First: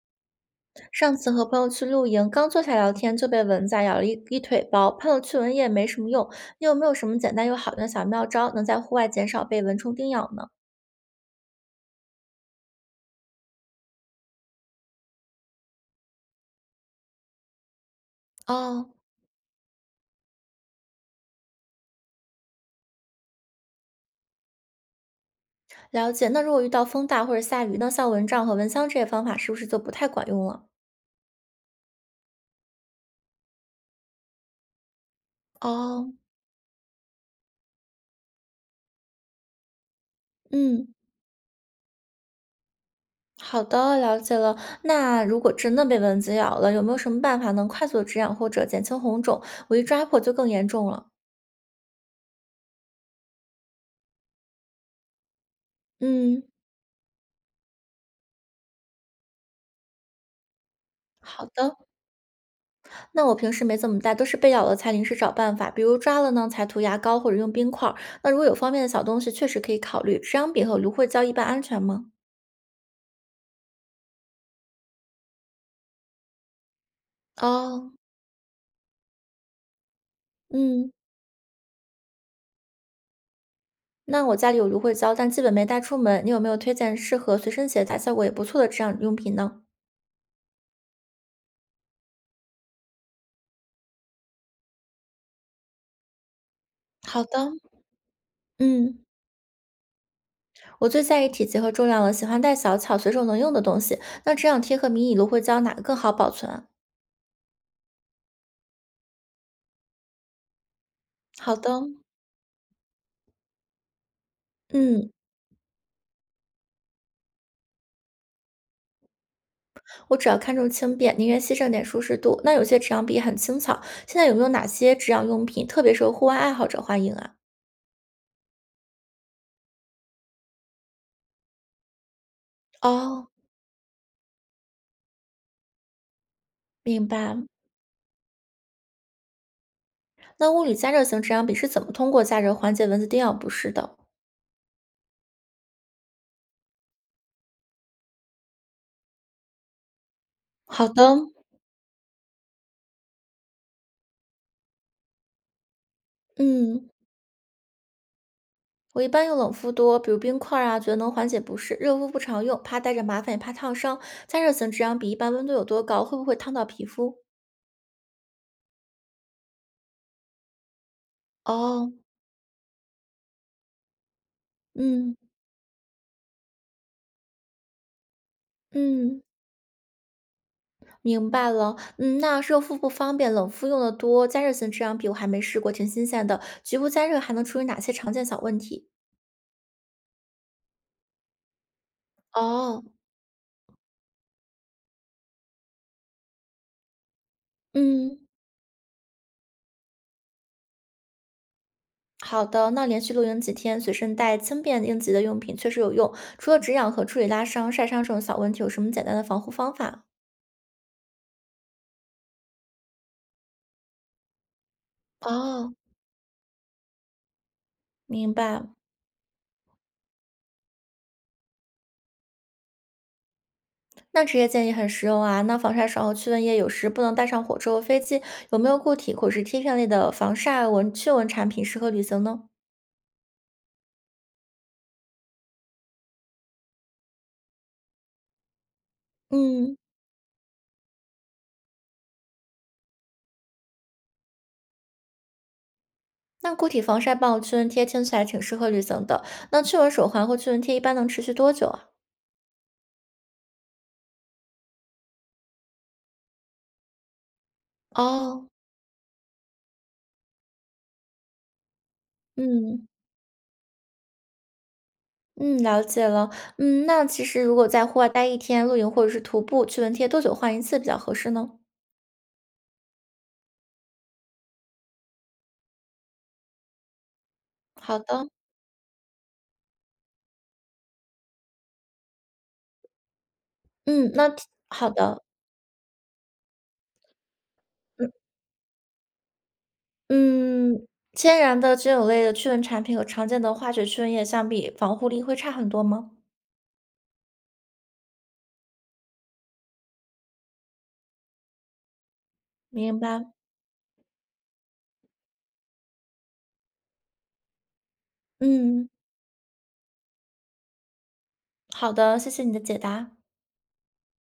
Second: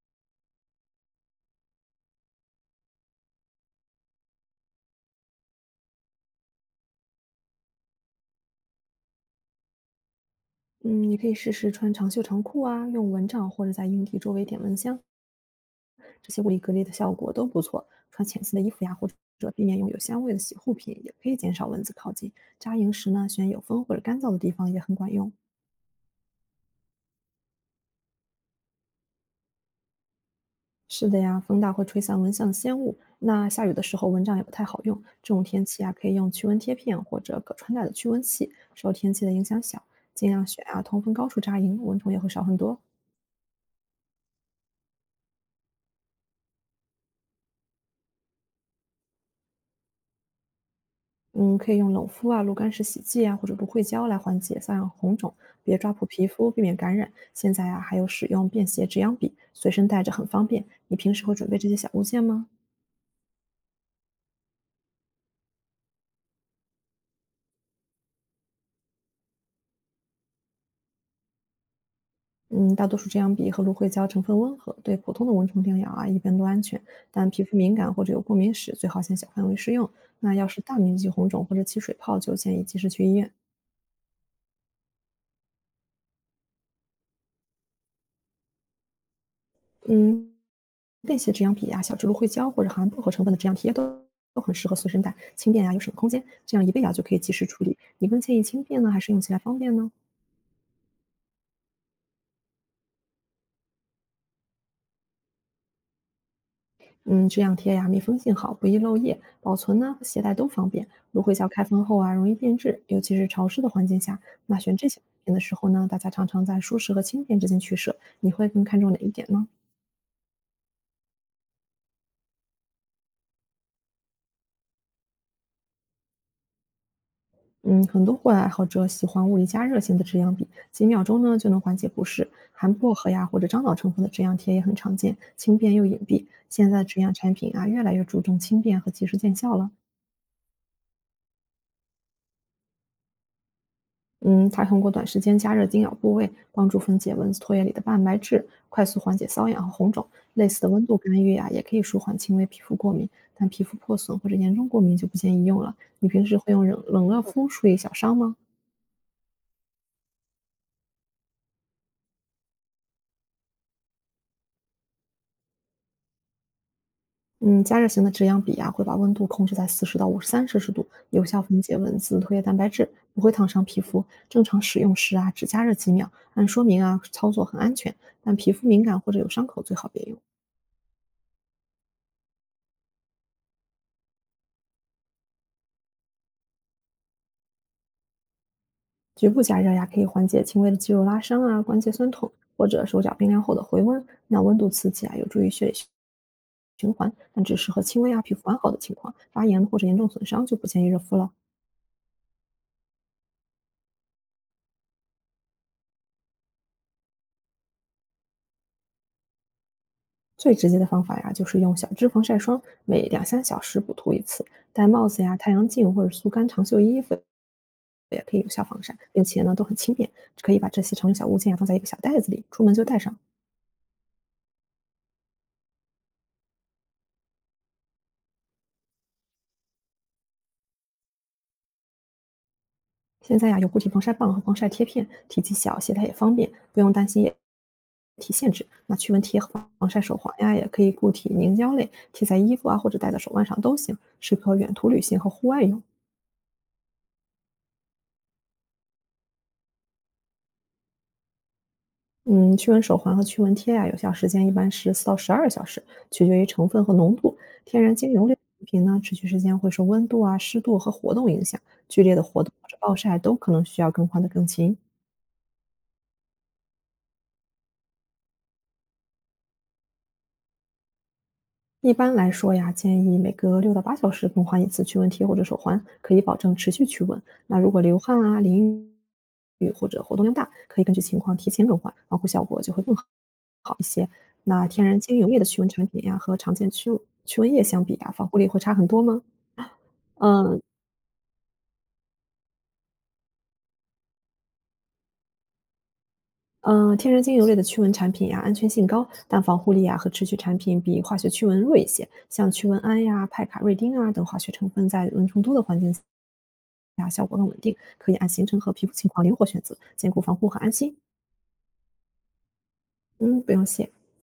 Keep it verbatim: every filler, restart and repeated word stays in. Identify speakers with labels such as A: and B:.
A: 上次和朋友去露营，刚坐下聊天就被蚊子啊咬了一一腿包，喷了驱蚊液没什么用。你有没有什么简单又好用的小妙招，能在户外减少被蚊虫叮咬呢？
B: 嗯，你可以试试穿长袖长裤啊，用蚊帐或者在硬币周围点蚊香，这些物理隔离的效果都不错。穿浅色的衣服
A: 哦，
B: 呀，或者避免用有香味的洗护品，也可以减少蚊子靠近。扎营时呢，选有风或者干燥的地方也很管用。
A: 了解。那如果遇到风大或者下雨，那像蚊帐和蚊香这些方法是不是就不太管用了？
B: 是的呀，风大会吹散蚊香的烟雾，那下雨的时候蚊帐也不太好用。这种天气啊，可
A: 哦，
B: 以用驱蚊贴片或者可穿戴的驱蚊器，受天气的影响小，尽量选啊
A: 嗯，
B: 通风高处扎营，蚊虫也会少很多。
A: 好的，了解了。那如果真的被蚊子咬了，有没有什么办法能快速止痒或者减轻红肿？我一抓破就更严重了。
B: 嗯，可以用冷敷啊、炉甘石洗剂啊，或者芦荟胶来缓解瘙痒红肿，别抓破皮
A: 嗯，
B: 肤，避免感染。现在啊，还有使用便携止痒笔，随身带着很方便。你平时会
A: 好
B: 准备这
A: 的。
B: 些小物件吗？
A: 那我平时没怎么带，都是被咬了才临时找办法，比如抓了呢才涂牙膏或者用冰块儿。那如果有方便的小东西，确实可以考虑。止痒笔和芦荟胶一般安全吗？
B: 嗯，大多数止痒笔和芦荟胶成分温和，对普通的蚊虫叮咬啊一般都安全，但皮肤敏
A: 哦，
B: 感或者有过敏史，最好先小范围试用。那要是大
A: 嗯，
B: 面积红肿或者起水泡，就建议及时去医院。
A: 那我家里有芦荟胶，但基本没带出门。你有没有推荐适合随身携带、效果也不错的止痒用品呢？
B: 嗯，便携止痒笔呀、小植芦荟胶或者含薄荷成分的止痒贴都都很适合随身带，轻便呀、又省空间，这样一备呀、就可以
A: 好
B: 及时
A: 的，
B: 处理。你更建议轻便呢，还
A: 嗯，
B: 是用起来方便呢？
A: 我最在意体积和重量了，喜欢带小巧、随手能用的东西。那止痒贴和迷你芦荟胶哪个更好保存啊？
B: 嗯，止痒贴呀、密封性好，不易漏液，保存呢和携带都方便。芦荟胶
A: 好
B: 开
A: 的，
B: 封后啊，容易变质，尤其是潮湿的环境下，那选这些
A: 嗯，
B: 品的时候呢，大家常常在舒适和轻便之间取舍，你会更看重哪一点呢？
A: 我只要看重轻便，宁愿牺牲点舒适度。那有些止痒笔很轻巧，现在有没有哪些止痒用品特别受户外爱好者欢迎啊？
B: 嗯，很多户外爱好者喜欢物理加热型的止痒笔，几秒钟呢就能缓解不适。含薄荷呀
A: 哦，
B: 或者樟脑成分的止痒贴也很常见，轻便又隐蔽。现在止
A: 明
B: 痒产
A: 白。
B: 品啊越来越注重轻便和及时见效了。
A: 那物理加热型止痒笔是怎么通过加热缓解蚊子叮咬不适的？
B: 嗯，它通过短时间加热叮咬部位，帮助分解蚊子唾液里的蛋白质，快速缓解瘙痒和红肿。类似的温
A: 好
B: 度干
A: 的，
B: 预呀、也可以舒缓轻微皮肤过敏，但皮肤破损或者严重过敏就不建议用了。你平时会用冷
A: 嗯，
B: 冷热敷处理小伤吗？
A: 我一般用冷敷多，比如冰块儿啊，觉得能缓解不适。热敷不常用，怕带着麻烦也怕烫伤。加热型止痒笔一般温度有多高？会不会烫到皮肤？
B: 嗯，加热型的止痒笔啊，会把温度控制在四十到五十三摄氏度，有效分解
A: 哦，
B: 蚊子唾液蛋白质，不会烫伤皮肤。正常使用
A: 嗯
B: 时啊，只加热几秒，按说明啊操作很安全，但皮肤敏感或者
A: 嗯。
B: 有伤口最好别用。
A: 明白了，嗯，那热敷不方便，冷敷用的多，加热型制氧笔我还没试过，挺新鲜的。局部加热还能处理哪些常见小问题？
B: 局部加热呀，可以缓解轻微的肌肉拉伤啊、关节酸痛或
A: 哦，
B: 者手脚冰凉后的回温。那温度刺激啊，有助于血液循环，但只适合轻微
A: 嗯，
B: 啊皮肤完好的情况，发炎或者严重损伤就不建议热敷了。
A: 好的，那连续露营几天，随身带轻便应急的用品确实有用。除了止痒和处理拉伤、晒伤这种小问题，有什么简单的防护方法？
B: 最直接的方法呀，就是用小支防晒霜，每两三小时补涂一次，戴帽子呀、太阳
A: 哦，
B: 镜或者速干长袖衣服，也
A: 明
B: 可以有
A: 白。
B: 效防晒，并且呢都很轻便，可以把这些常用小物件呀放在一个小袋子里，出门就带上。
A: 那职业建议很实用啊。那防晒霜和驱蚊液有时不能带上火车和飞机，有没有固体或是贴片类的防晒蚊驱蚊产品适合旅行呢？
B: 现在呀有固体防晒棒和防晒贴片，体积小，携带也方便，不用担心液体限制。那驱蚊贴和
A: 嗯。
B: 防晒手环呀，也可以固体凝胶类，贴在衣服啊或者戴在手腕上都行，适合远途旅行和户外用。
A: 那固体防晒棒、驱蚊贴听起来挺适合旅行的。那驱蚊手环或驱蚊贴一般能持续多久啊？
B: 嗯，驱蚊手环和驱蚊贴呀，有效时间一般是四到十二小时，取决于成分和浓度。天然精油类产
A: 哦，
B: 品呢，持续时间会受温度啊、湿度和活动影响，剧烈的活动或者
A: 嗯
B: 暴晒都可能需要更换的更勤。
A: 嗯，了解了。嗯，那其实如果在户外待一天，露营或者是徒步，驱蚊贴多久换一次比较合适呢？
B: 一般来说呀，建议每隔六到八小时更换一次驱蚊贴或者手环，可以保证持续驱蚊。那如果流
A: 好
B: 汗
A: 的，
B: 啊、淋雨或者活动量大，可以根据情况提前更换，防护效果就会更好。
A: 嗯，那挺
B: 那天
A: 好
B: 然精
A: 的，
B: 油类的驱蚊产品呀，和常见驱驱蚊液相比
A: 嗯
B: 啊，防护力会差很多吗？嗯，
A: 嗯，天然的菌种类的驱蚊产品和常见的化学驱蚊液相比，防护力会差很多吗？
B: 嗯呃，天然精油类的驱蚊产品呀，安全性高，但防护力啊和持续产品比化学驱蚊弱一些。像驱蚊
A: 明
B: 胺
A: 白，
B: 呀、派卡瑞丁啊等化学成分，在蚊虫多的环境下效果更稳定，可以按行程和皮
A: 嗯，
B: 肤情况灵活选择，兼顾防护和安心。
A: 好的，谢谢你的解答。
B: 嗯，不用谢。